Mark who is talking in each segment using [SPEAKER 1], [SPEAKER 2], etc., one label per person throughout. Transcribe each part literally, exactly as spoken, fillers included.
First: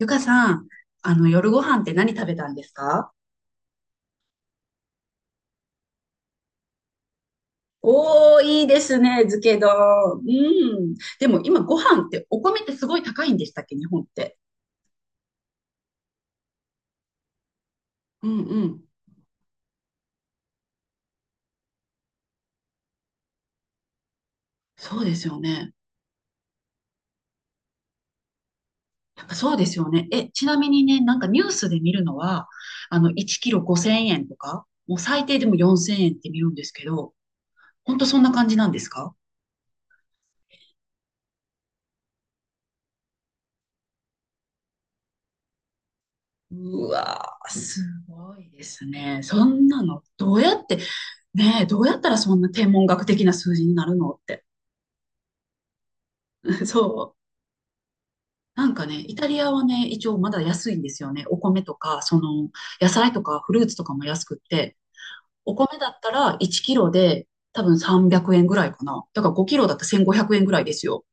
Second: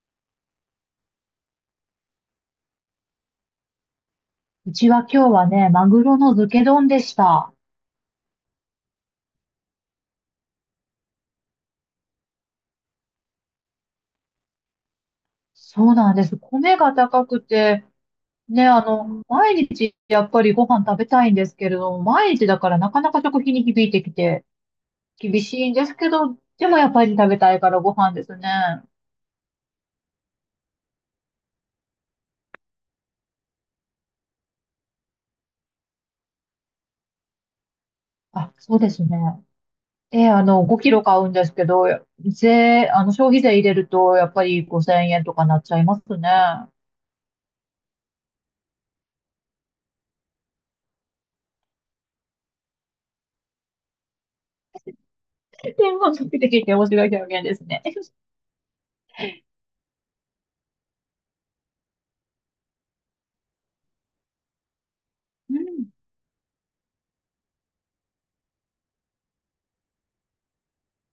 [SPEAKER 1] ゆかさん、あの、夜ご飯って何食べたんですか？
[SPEAKER 2] うちは今日はね、マグロの漬け丼でした。
[SPEAKER 1] おー、いいですね、漬け丼。うん。でも今ご飯ってお米ってすごい高いんでしたっけ、日本って。
[SPEAKER 2] そうなんです。米が高くて、
[SPEAKER 1] うんう
[SPEAKER 2] ね、あ
[SPEAKER 1] ん。
[SPEAKER 2] の、毎日やっぱりご飯食べたいんですけれども、毎日だからなかなか食費に響いてきて、
[SPEAKER 1] そうですよ
[SPEAKER 2] 厳しい
[SPEAKER 1] ね。
[SPEAKER 2] んですけど、でもやっぱり食べたいからご飯ですね。
[SPEAKER 1] やっぱそうですよね。え、ちなみにね、なんかニュースで見るのは、あの、いっキロごせんえんとか、もう最低でもよんせんえんって見るんですけど、ほんとそんな感
[SPEAKER 2] あ、
[SPEAKER 1] じなん
[SPEAKER 2] そう
[SPEAKER 1] です
[SPEAKER 2] です
[SPEAKER 1] か？
[SPEAKER 2] ね。え、あの、ごキロ買うんですけど、税、あの、消費税入れると、やっぱりごせんえんとかなっちゃいますね。
[SPEAKER 1] うわー、すごいですね。そんなの。どうやって、ねえ、どうやったらそんな天文学的な数字になるのって。
[SPEAKER 2] 天文学的って 面白い
[SPEAKER 1] そ
[SPEAKER 2] 表現ですね。
[SPEAKER 1] う。なんかね、イタリアはね、一応まだ安いんですよね。お米とか、その、野菜とかフルーツとかも安くって、お
[SPEAKER 2] う
[SPEAKER 1] 米
[SPEAKER 2] ん、
[SPEAKER 1] だったらいっキロで多分さんびゃくえんぐらいかな。だからごキロだったらせんごひゃくえんぐらいですよ。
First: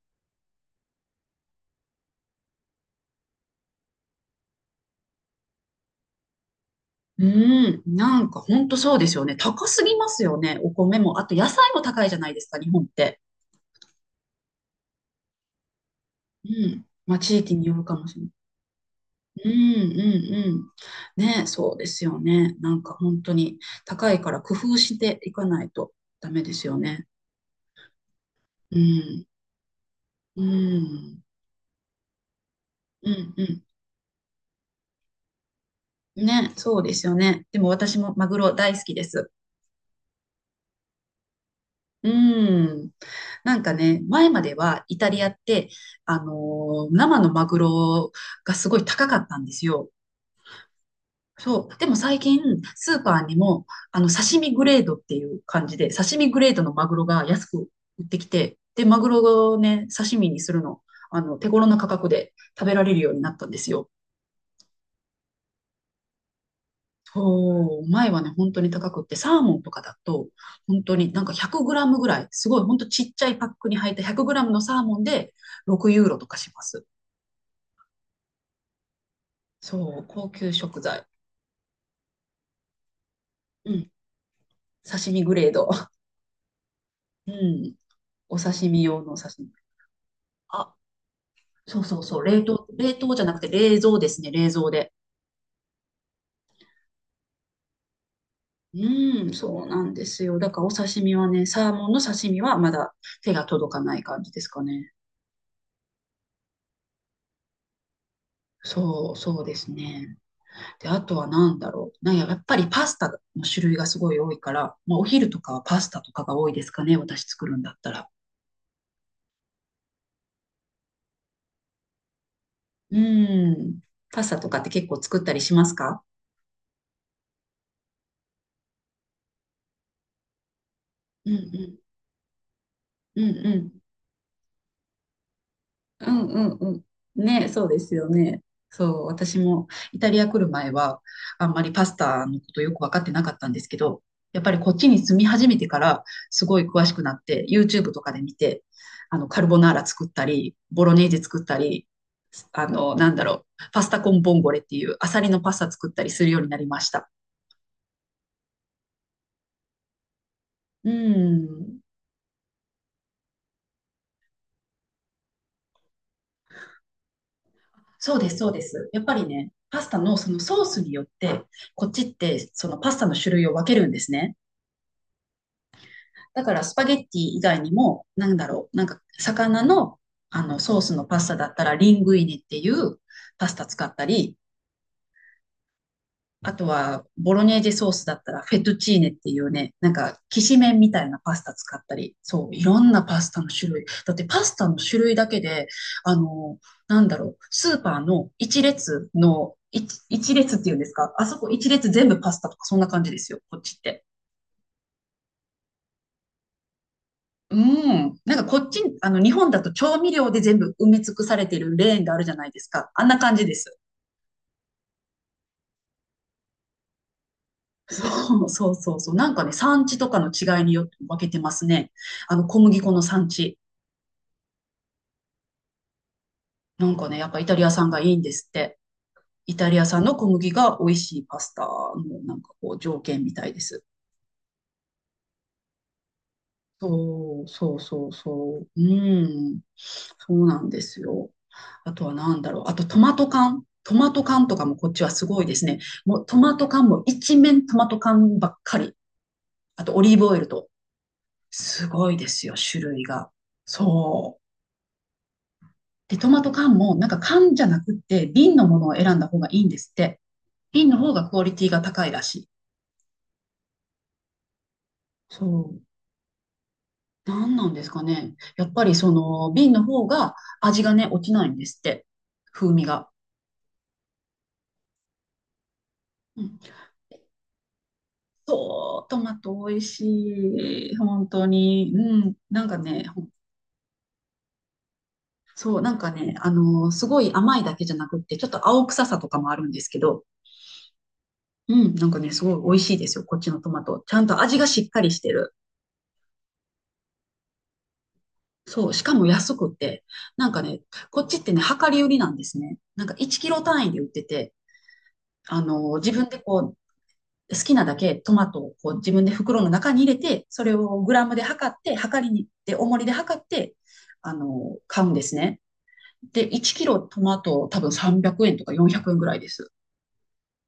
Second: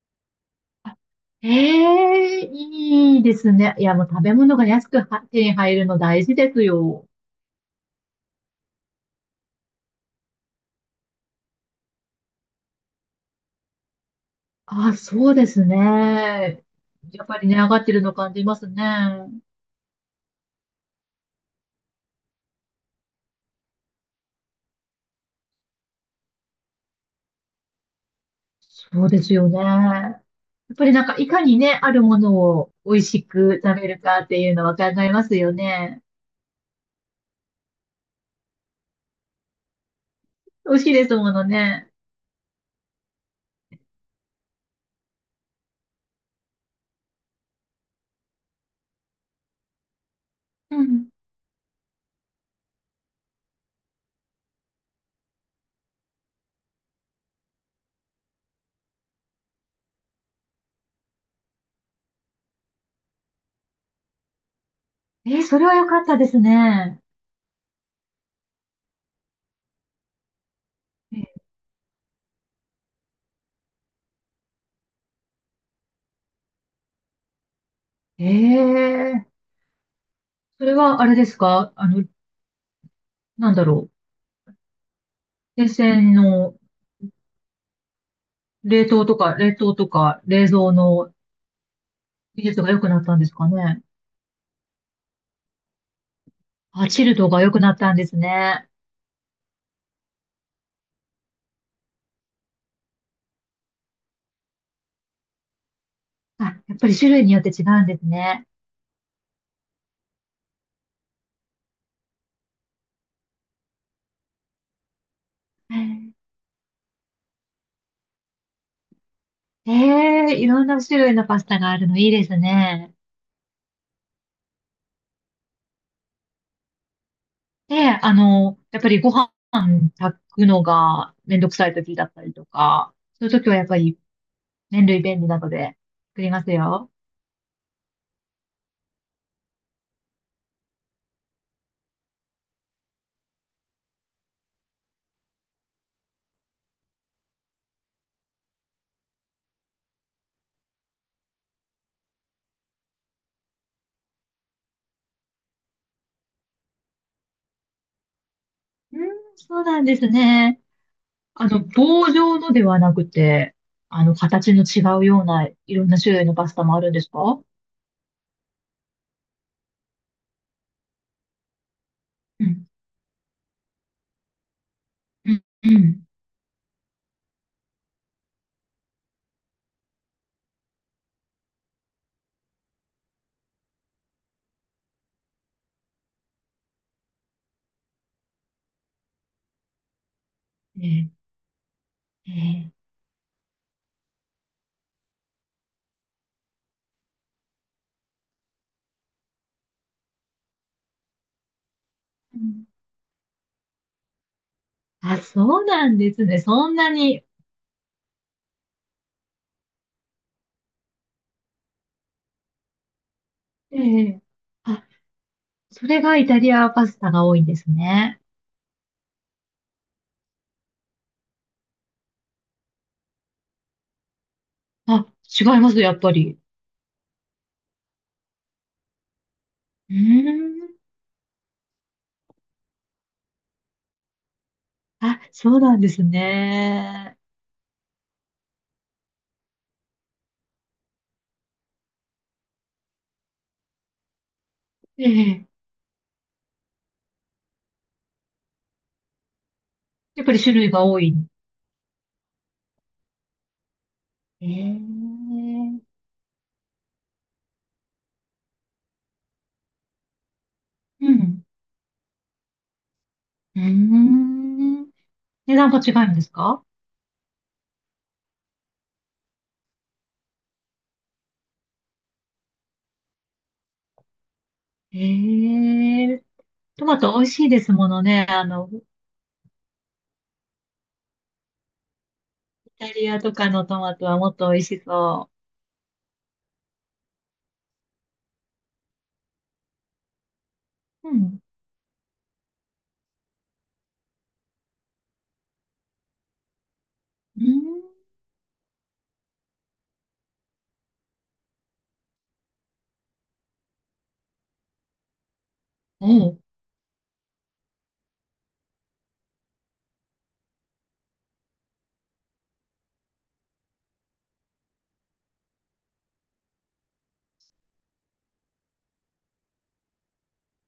[SPEAKER 2] ええ、いいですね。いや、もう食べ物が安くは手に入るの大事ですよ。
[SPEAKER 1] うーん、なんかほんとそうですよね。高すぎますよね。お米も。あと野菜も高いじゃないですか、日本って。
[SPEAKER 2] あ、そうです
[SPEAKER 1] う
[SPEAKER 2] ね。
[SPEAKER 1] ん。まあ
[SPEAKER 2] やっ
[SPEAKER 1] 地
[SPEAKER 2] ぱり
[SPEAKER 1] 域
[SPEAKER 2] 値
[SPEAKER 1] に
[SPEAKER 2] 上
[SPEAKER 1] よ
[SPEAKER 2] が
[SPEAKER 1] る
[SPEAKER 2] って
[SPEAKER 1] か
[SPEAKER 2] る
[SPEAKER 1] も
[SPEAKER 2] の
[SPEAKER 1] しれない。
[SPEAKER 2] 感じますね。
[SPEAKER 1] うんうんうん。ね、そうですよね。なんか本当に高いから工夫していかないとダメですよね。う
[SPEAKER 2] そうで
[SPEAKER 1] ん。
[SPEAKER 2] すよね。や
[SPEAKER 1] う
[SPEAKER 2] っぱりなんか、
[SPEAKER 1] ん。
[SPEAKER 2] いかにね、あるものを美味
[SPEAKER 1] う
[SPEAKER 2] し
[SPEAKER 1] ん、う
[SPEAKER 2] く食べるかっていうのは考えますよね。
[SPEAKER 1] ん。ね、そうですよね。でも私もマグロ大好きです。
[SPEAKER 2] 美味しいですものね。
[SPEAKER 1] うん。なんかね、前まではイタリアって、あのー生のマグロがすごい高かったんですよ。
[SPEAKER 2] うん。
[SPEAKER 1] そう。でも最近、スーパーにも、あの、刺身グレードっていう感じで、刺身グレードのマグロが安く売ってきて、で、マグロをね、刺身にするの、あの、手頃な価格で食べられるようになったんですよ。
[SPEAKER 2] えー、それは良かったですね。
[SPEAKER 1] そう、前はね、本当に高くって、サーモンとかだと、本当になんかひゃくグラムぐらい、すごい本当ちっちゃいパックに入ったひゃくグラムのサーモンでろくユーロとかします。
[SPEAKER 2] ええー、
[SPEAKER 1] そう、高級
[SPEAKER 2] それ
[SPEAKER 1] 食
[SPEAKER 2] は
[SPEAKER 1] 材。
[SPEAKER 2] あれですか、あの、なんだ
[SPEAKER 1] う
[SPEAKER 2] ろ
[SPEAKER 1] ん、刺身グレー
[SPEAKER 2] う。
[SPEAKER 1] ド。
[SPEAKER 2] 沿線の
[SPEAKER 1] うん、お刺身
[SPEAKER 2] 冷
[SPEAKER 1] 用
[SPEAKER 2] 凍
[SPEAKER 1] の
[SPEAKER 2] とか、
[SPEAKER 1] 刺身。
[SPEAKER 2] 冷凍とか、冷蔵
[SPEAKER 1] あ、
[SPEAKER 2] の
[SPEAKER 1] そうそうそう、冷
[SPEAKER 2] 技術
[SPEAKER 1] 凍、
[SPEAKER 2] が良く
[SPEAKER 1] 冷
[SPEAKER 2] なっ
[SPEAKER 1] 凍
[SPEAKER 2] たん
[SPEAKER 1] じゃ
[SPEAKER 2] です
[SPEAKER 1] なくて
[SPEAKER 2] か
[SPEAKER 1] 冷
[SPEAKER 2] ね。
[SPEAKER 1] 蔵ですね、冷蔵で。
[SPEAKER 2] あ、チルドが良くなったんですね。
[SPEAKER 1] うん、そうなんですよ。だからお刺身はね、サーモンの刺身はまだ手が届かない感じですかね。
[SPEAKER 2] あ、やっぱり種類によって違うんですね。
[SPEAKER 1] そう、そうですね。で、あとは何だろう。なんや、やっぱりパスタの種類がすごい多いから、まあ、お昼とかはパスタとかが多いですかね。私作るんだったら。
[SPEAKER 2] ええ、いろんな種類のパスタがあるのいいですね。
[SPEAKER 1] うん。パスタとかって結構作ったりしますか？
[SPEAKER 2] で、あの、やっぱりご飯炊くのが
[SPEAKER 1] うんう
[SPEAKER 2] めんどくさい
[SPEAKER 1] ん。
[SPEAKER 2] 時だったりとか、
[SPEAKER 1] う
[SPEAKER 2] そ
[SPEAKER 1] ん
[SPEAKER 2] ういう
[SPEAKER 1] う
[SPEAKER 2] 時はやっぱ
[SPEAKER 1] ん
[SPEAKER 2] り麺類便利なので
[SPEAKER 1] う
[SPEAKER 2] 作
[SPEAKER 1] ん
[SPEAKER 2] り
[SPEAKER 1] う
[SPEAKER 2] ます
[SPEAKER 1] んうん。
[SPEAKER 2] よ。
[SPEAKER 1] ね、そうですよね。そう、私もイタリア来る前は、あんまりパスタのことよく分かってなかったんですけど、やっぱりこっちに住み始めてから、すごい詳しくなって、ユーチューブ とかで見て、あの、カルボナーラ作ったり、ボロネーゼ作ったり、あの、なんだろう、パスタコンボンゴレっていうアサリのパスタ作ったりするようになりました。
[SPEAKER 2] うん、そうなんですね。
[SPEAKER 1] う
[SPEAKER 2] あの、
[SPEAKER 1] ん。
[SPEAKER 2] 棒状のではなくて、あの、形の違うようないろんな種類のパスタもあるんですか？
[SPEAKER 1] そうです、そうです。やっぱりね、パスタのそのソースによって、こっちっ
[SPEAKER 2] う
[SPEAKER 1] てそ
[SPEAKER 2] ん、
[SPEAKER 1] のパスタの種類を分けるんですね。
[SPEAKER 2] うん、うん。
[SPEAKER 1] だからスパゲッティ以外にも、なんだろう、なんか魚の、あのソースのパスタだったらリングイネっていうパスタ使ったり、あとはボロネーゼソースだったらフェトチーネっていうね、なんかきしめん
[SPEAKER 2] え
[SPEAKER 1] みたい
[SPEAKER 2] え、
[SPEAKER 1] なパスタ使ったり、
[SPEAKER 2] え
[SPEAKER 1] そう、い
[SPEAKER 2] え。
[SPEAKER 1] ろんなパスタの種類。だってパスタの種類だけで、あの、なんだろう、スーパーの一列の、一一列っていうんですか、あそこ一列全部パ
[SPEAKER 2] う
[SPEAKER 1] スタとか
[SPEAKER 2] ん。
[SPEAKER 1] そんな感じですよ、こっちって。
[SPEAKER 2] あ、そうなんですね。そんなに。
[SPEAKER 1] うん。なんかこっち、あの、日本だと調味料で全部埋め尽くされてるレーンがあるじゃないですか。あんな感じです。
[SPEAKER 2] ええ。あ、それがイタリアパスタが多いんですね。
[SPEAKER 1] そうそうそうそう。なんかね、産地とかの違いによって分けてますね。あの、小麦粉の産地。
[SPEAKER 2] あ、違います、やっぱり。
[SPEAKER 1] なんかね、やっぱイタリア産がいいんですって。イタリア
[SPEAKER 2] う
[SPEAKER 1] 産の小麦
[SPEAKER 2] ーん。
[SPEAKER 1] が美味しいパスタのなんかこう条件みたいです。
[SPEAKER 2] あ、そうなんですね。
[SPEAKER 1] そう、そうそうそう。うん。そうなんですよ。あとは何だろう。あとトマト缶。トマト缶とかもこっち
[SPEAKER 2] え
[SPEAKER 1] はすごい
[SPEAKER 2] え。
[SPEAKER 1] ですね。もうトマト缶も一面トマト缶ばっかり。あとオリー
[SPEAKER 2] やっ
[SPEAKER 1] ブ
[SPEAKER 2] ぱ
[SPEAKER 1] オ
[SPEAKER 2] り
[SPEAKER 1] イル
[SPEAKER 2] 種
[SPEAKER 1] と。
[SPEAKER 2] 類が多い。
[SPEAKER 1] すごいですよ、種類が。そう。
[SPEAKER 2] ええ。
[SPEAKER 1] で、トマト缶もなんか缶じゃなくって瓶のものを選んだ方がいいんですって。瓶の
[SPEAKER 2] う
[SPEAKER 1] 方がクオ
[SPEAKER 2] ん。
[SPEAKER 1] リティが高いらしい。
[SPEAKER 2] うーん。値
[SPEAKER 1] そ
[SPEAKER 2] 段が
[SPEAKER 1] う。
[SPEAKER 2] 違うんですか？
[SPEAKER 1] 何なんですかね。やっぱりその瓶の方が味がね、落ちないんですって。風味が。
[SPEAKER 2] ええ、
[SPEAKER 1] うん、
[SPEAKER 2] トマト美味しいですものね。あの、
[SPEAKER 1] そう、トマト美味しい。本当に。うん。なん
[SPEAKER 2] イ
[SPEAKER 1] か
[SPEAKER 2] タ
[SPEAKER 1] ね、
[SPEAKER 2] リア
[SPEAKER 1] ほん
[SPEAKER 2] とかのトマトはもっと美味しそ
[SPEAKER 1] そう、なんかね、あの、すごい甘いだけじゃなくって、ちょっと青臭さとかもあるんですけど、
[SPEAKER 2] う。うん。
[SPEAKER 1] うん、なんかね、すごい美味しいですよ、こっちのトマト。ちゃんと味がしっかりしてる。
[SPEAKER 2] うん。
[SPEAKER 1] そう、しかも安くって、なんかね、こっちってね、量り売りなんですね。なんかいっキロ単位で売ってて、あの、
[SPEAKER 2] お
[SPEAKER 1] 自分で
[SPEAKER 2] う。
[SPEAKER 1] こう、好きなだけトマトをこう自分で袋の中に入れて、それをグラムで測って、測りに行って、重りで測って、あの、買うんですね。で、いっキロトマト多分さんびゃくえんとかよんひゃくえんぐらいです。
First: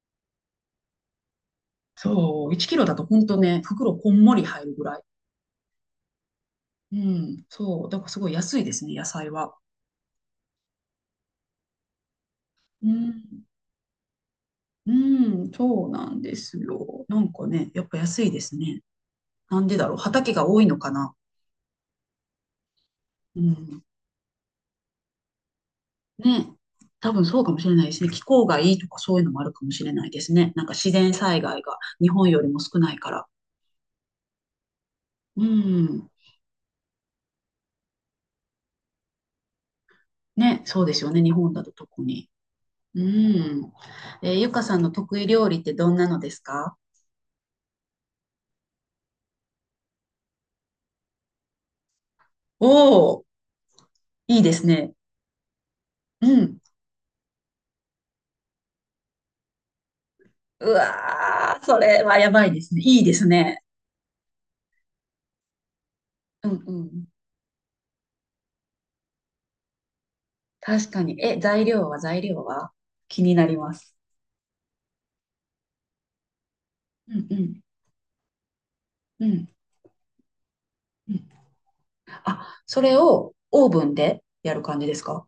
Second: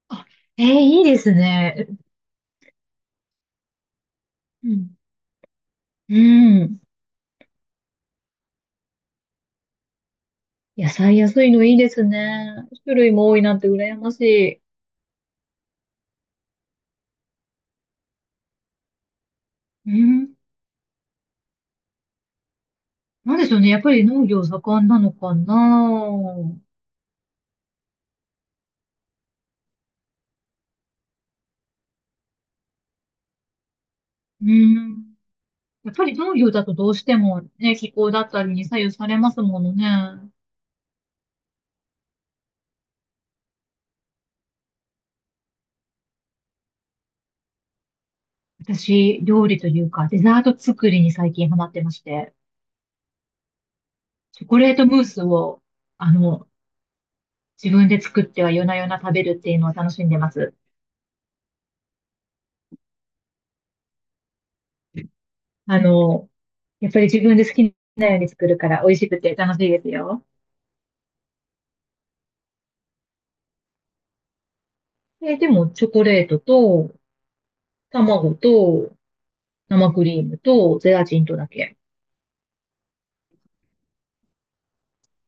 [SPEAKER 2] あ、ええ、いいですね。
[SPEAKER 1] そう、いっキロだと本当ね、袋こんもり入
[SPEAKER 2] う
[SPEAKER 1] るぐら
[SPEAKER 2] ん。
[SPEAKER 1] い。
[SPEAKER 2] うん。
[SPEAKER 1] うん、そう、だからすごい安いですね、野菜は。
[SPEAKER 2] 野菜安いのいいですね。
[SPEAKER 1] う
[SPEAKER 2] 種類も多い
[SPEAKER 1] ん、
[SPEAKER 2] なんて羨ましい。
[SPEAKER 1] うん、そうなんですよ。なんかね、やっぱ安いですね。なんでだ
[SPEAKER 2] う
[SPEAKER 1] ろう、畑
[SPEAKER 2] ん。
[SPEAKER 1] が多いのかな。
[SPEAKER 2] なん
[SPEAKER 1] う
[SPEAKER 2] でしょうね。やっ
[SPEAKER 1] ん。
[SPEAKER 2] ぱり農業盛んなのか
[SPEAKER 1] ね、
[SPEAKER 2] な。
[SPEAKER 1] 多分そうかもしれないですね。気候がいいとかそういうのもあるかもしれないですね。なんか自然災害が日本よりも少ないから。
[SPEAKER 2] うん。
[SPEAKER 1] う
[SPEAKER 2] やっぱ
[SPEAKER 1] ん。
[SPEAKER 2] り農業だとどうしてもね、気候だったりに左右されますものね。
[SPEAKER 1] ね、そうですよね。日本だと特に。うん。えーゆかさんの得意料理ってどんなのですか？
[SPEAKER 2] 私、料理というか、デザート作りに最近ハマってまして、
[SPEAKER 1] おおー、いい
[SPEAKER 2] チョ
[SPEAKER 1] で
[SPEAKER 2] コ
[SPEAKER 1] す
[SPEAKER 2] レート
[SPEAKER 1] ね。
[SPEAKER 2] ムースを、あ
[SPEAKER 1] う
[SPEAKER 2] の、
[SPEAKER 1] ん。
[SPEAKER 2] 自分で作っては夜な夜な食べるっていうのを楽しんでます。
[SPEAKER 1] うわー、それはやばいですね。いいですね。
[SPEAKER 2] あの、
[SPEAKER 1] うんう
[SPEAKER 2] やっぱ
[SPEAKER 1] ん。
[SPEAKER 2] り自分で好きなように作るから美味しくて楽しいですよ。
[SPEAKER 1] 確かに。え、材料は材料は気になります。
[SPEAKER 2] え、でも、チョコレートと、
[SPEAKER 1] うんうん。
[SPEAKER 2] 卵と、
[SPEAKER 1] うん
[SPEAKER 2] 生クリームと、ゼラ
[SPEAKER 1] う
[SPEAKER 2] チン
[SPEAKER 1] ん。
[SPEAKER 2] とだけ。
[SPEAKER 1] あ、それをオーブンでやる感じですか？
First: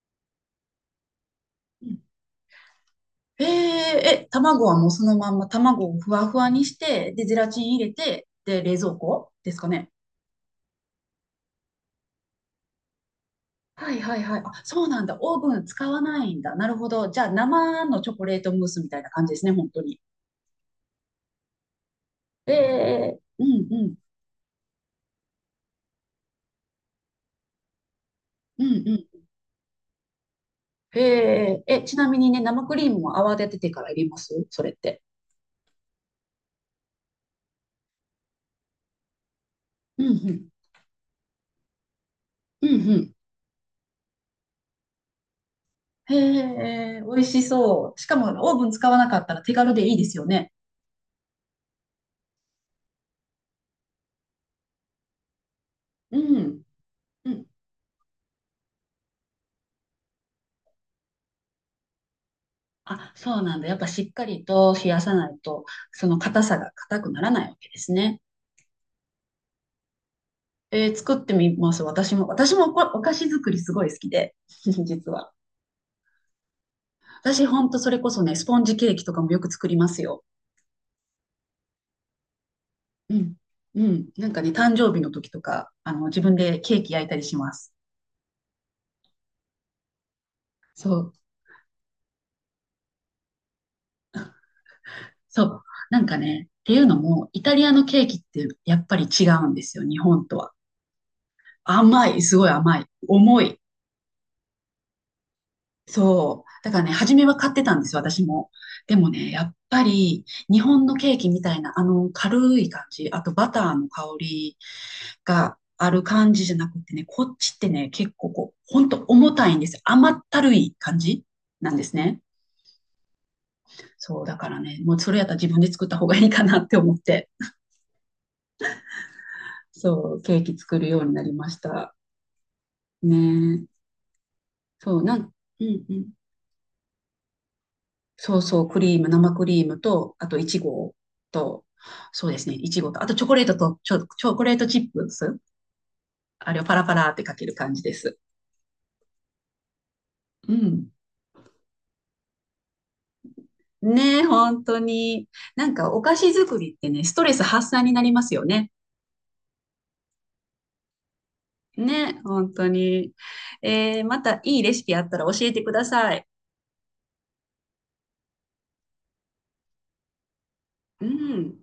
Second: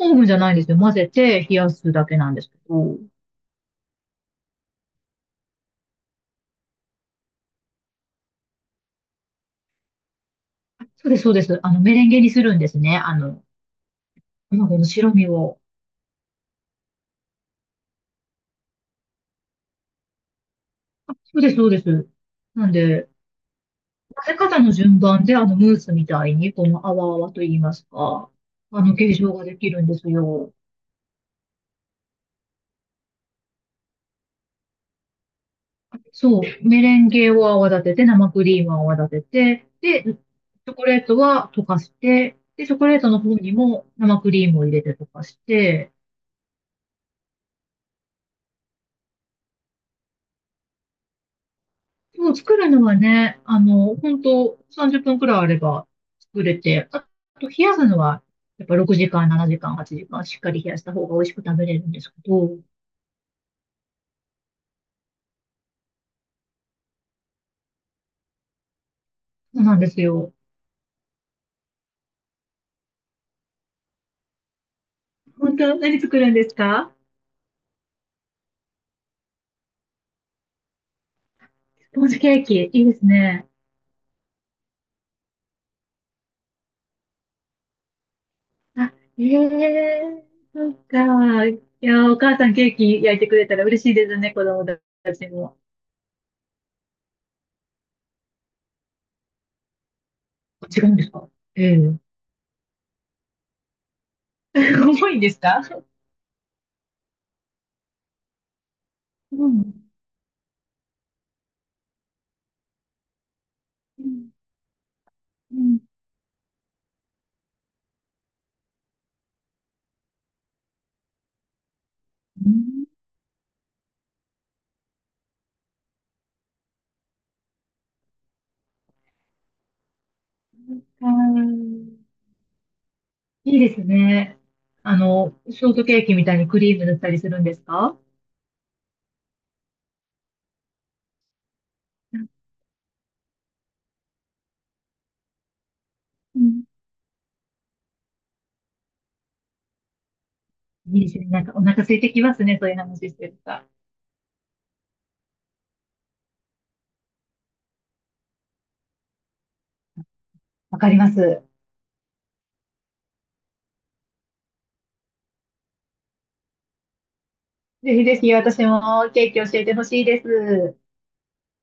[SPEAKER 2] オーブンじゃないんですよ。混ぜて冷やすだけなんですけど。
[SPEAKER 1] えー、え、卵はもうそのまんま卵をふわふわにして、で、ゼラチン入れて、で、冷蔵庫ですかね。
[SPEAKER 2] あ、そうです、そうです。あの、メレンゲにするんですね。あの、
[SPEAKER 1] はいはいはい。あ、
[SPEAKER 2] 卵
[SPEAKER 1] そ
[SPEAKER 2] の
[SPEAKER 1] うなん
[SPEAKER 2] 白
[SPEAKER 1] だ。
[SPEAKER 2] 身
[SPEAKER 1] オーブ
[SPEAKER 2] を。
[SPEAKER 1] ン使わないんだ。なるほど。じゃあ、生のチョコレートムースみたいな感じですね、本当に。
[SPEAKER 2] あ、そうです、そうです。
[SPEAKER 1] え
[SPEAKER 2] なんで、
[SPEAKER 1] えうんうん。
[SPEAKER 2] 混ぜ方の順番で、あの、ムースみたいに、この泡泡と言いますか、
[SPEAKER 1] う
[SPEAKER 2] あ
[SPEAKER 1] んう
[SPEAKER 2] の、形
[SPEAKER 1] ん。
[SPEAKER 2] 状ができるんですよ。
[SPEAKER 1] へえ、え、ちなみにね、生クリームも泡立ててから入れますそれって。
[SPEAKER 2] そう、メレンゲを泡立てて、生クリームを泡立て
[SPEAKER 1] う
[SPEAKER 2] て、で、
[SPEAKER 1] ん
[SPEAKER 2] チ
[SPEAKER 1] うん。
[SPEAKER 2] ョコレートは溶かして、
[SPEAKER 1] う
[SPEAKER 2] で、
[SPEAKER 1] ん
[SPEAKER 2] チョコ
[SPEAKER 1] う
[SPEAKER 2] レート
[SPEAKER 1] ん。
[SPEAKER 2] の方にも生クリームを入れて溶かして、
[SPEAKER 1] へえ、美味しそう。しかも、オーブン使わなかったら手軽でいいですよね。
[SPEAKER 2] そう、作るのはね、あの、本当さんじゅっぷんくらいあれば
[SPEAKER 1] う
[SPEAKER 2] 作れ
[SPEAKER 1] ん。
[SPEAKER 2] て、あ
[SPEAKER 1] うん
[SPEAKER 2] と冷やすのは、やっぱろくじかん、ななじかん、はちじかん、しっかり冷やした方が美味しく食べれるんですけど、
[SPEAKER 1] あ、そうなんだ。やっぱしっかりと冷やさないと、その硬さが硬くならないわけですね。
[SPEAKER 2] そうなんですよ。
[SPEAKER 1] えー作ってみます。私も、私もこお菓子作りすごい好きで、実は。
[SPEAKER 2] 本当、何作るんですか？
[SPEAKER 1] 私ほんとそれこそね、スポンジケーキとかもよく作りますよ。
[SPEAKER 2] スポンジケーキ。いいです
[SPEAKER 1] うん。
[SPEAKER 2] ね。
[SPEAKER 1] うん。なんかね、誕生日の時とか、あの、自分でケーキ焼いたりします。
[SPEAKER 2] あ、ええ、そっ
[SPEAKER 1] そう。
[SPEAKER 2] か。いや、お母さんケーキ焼いてくれたら嬉しいですね、子供たち
[SPEAKER 1] そ
[SPEAKER 2] も。
[SPEAKER 1] う。なんかね、っていうのも、イタリアのケーキってやっぱり違うんですよ、日本とは。
[SPEAKER 2] 違うんですか？ええ。
[SPEAKER 1] 甘い、すごい甘い。重い。
[SPEAKER 2] 重いんですか？
[SPEAKER 1] そう。だからね、初めは買ってたんですよ、私も。でもね、や
[SPEAKER 2] う
[SPEAKER 1] っぱ
[SPEAKER 2] ん。
[SPEAKER 1] り日本のケーキみたいな、あの軽い感じ、あとバターの
[SPEAKER 2] う
[SPEAKER 1] 香
[SPEAKER 2] ん。
[SPEAKER 1] り
[SPEAKER 2] う
[SPEAKER 1] が
[SPEAKER 2] ん。
[SPEAKER 1] ある感じじゃなくてね、こっちってね、結構こう、ほんと重たいんですよ。甘ったるい感じなんですね。
[SPEAKER 2] うん。
[SPEAKER 1] そう、だからね、もうそれやったら自分で作った方がいいかなって思って、そう、ケーキ作るよう
[SPEAKER 2] あ
[SPEAKER 1] になりまし
[SPEAKER 2] ー、
[SPEAKER 1] た。ね
[SPEAKER 2] いいです
[SPEAKER 1] え。
[SPEAKER 2] ね。あ
[SPEAKER 1] そう、なん、
[SPEAKER 2] の、
[SPEAKER 1] う
[SPEAKER 2] ショー
[SPEAKER 1] ん
[SPEAKER 2] ト
[SPEAKER 1] う
[SPEAKER 2] ケー
[SPEAKER 1] ん。
[SPEAKER 2] キみたいにクリーム塗ったりするんですか？
[SPEAKER 1] そうそう、クリーム、生クリームと、あといちごと、
[SPEAKER 2] う
[SPEAKER 1] そうですね、いちごと、あとチョコレートと、チョ、チョコレートチップス、あれ
[SPEAKER 2] ん。
[SPEAKER 1] をパラパラってかける感じです。うん。
[SPEAKER 2] いいですね。なんかお腹空いてきますね、そういう話してると。
[SPEAKER 1] ねえ、本当に。なんかお菓子作りってね、ストレス発散になりますよね。
[SPEAKER 2] わかります。
[SPEAKER 1] ねえ、本当に。えーまたいいレシピあったら教えてください。
[SPEAKER 2] ぜひぜひ私もケーキ教えてほしいです。
[SPEAKER 1] うん。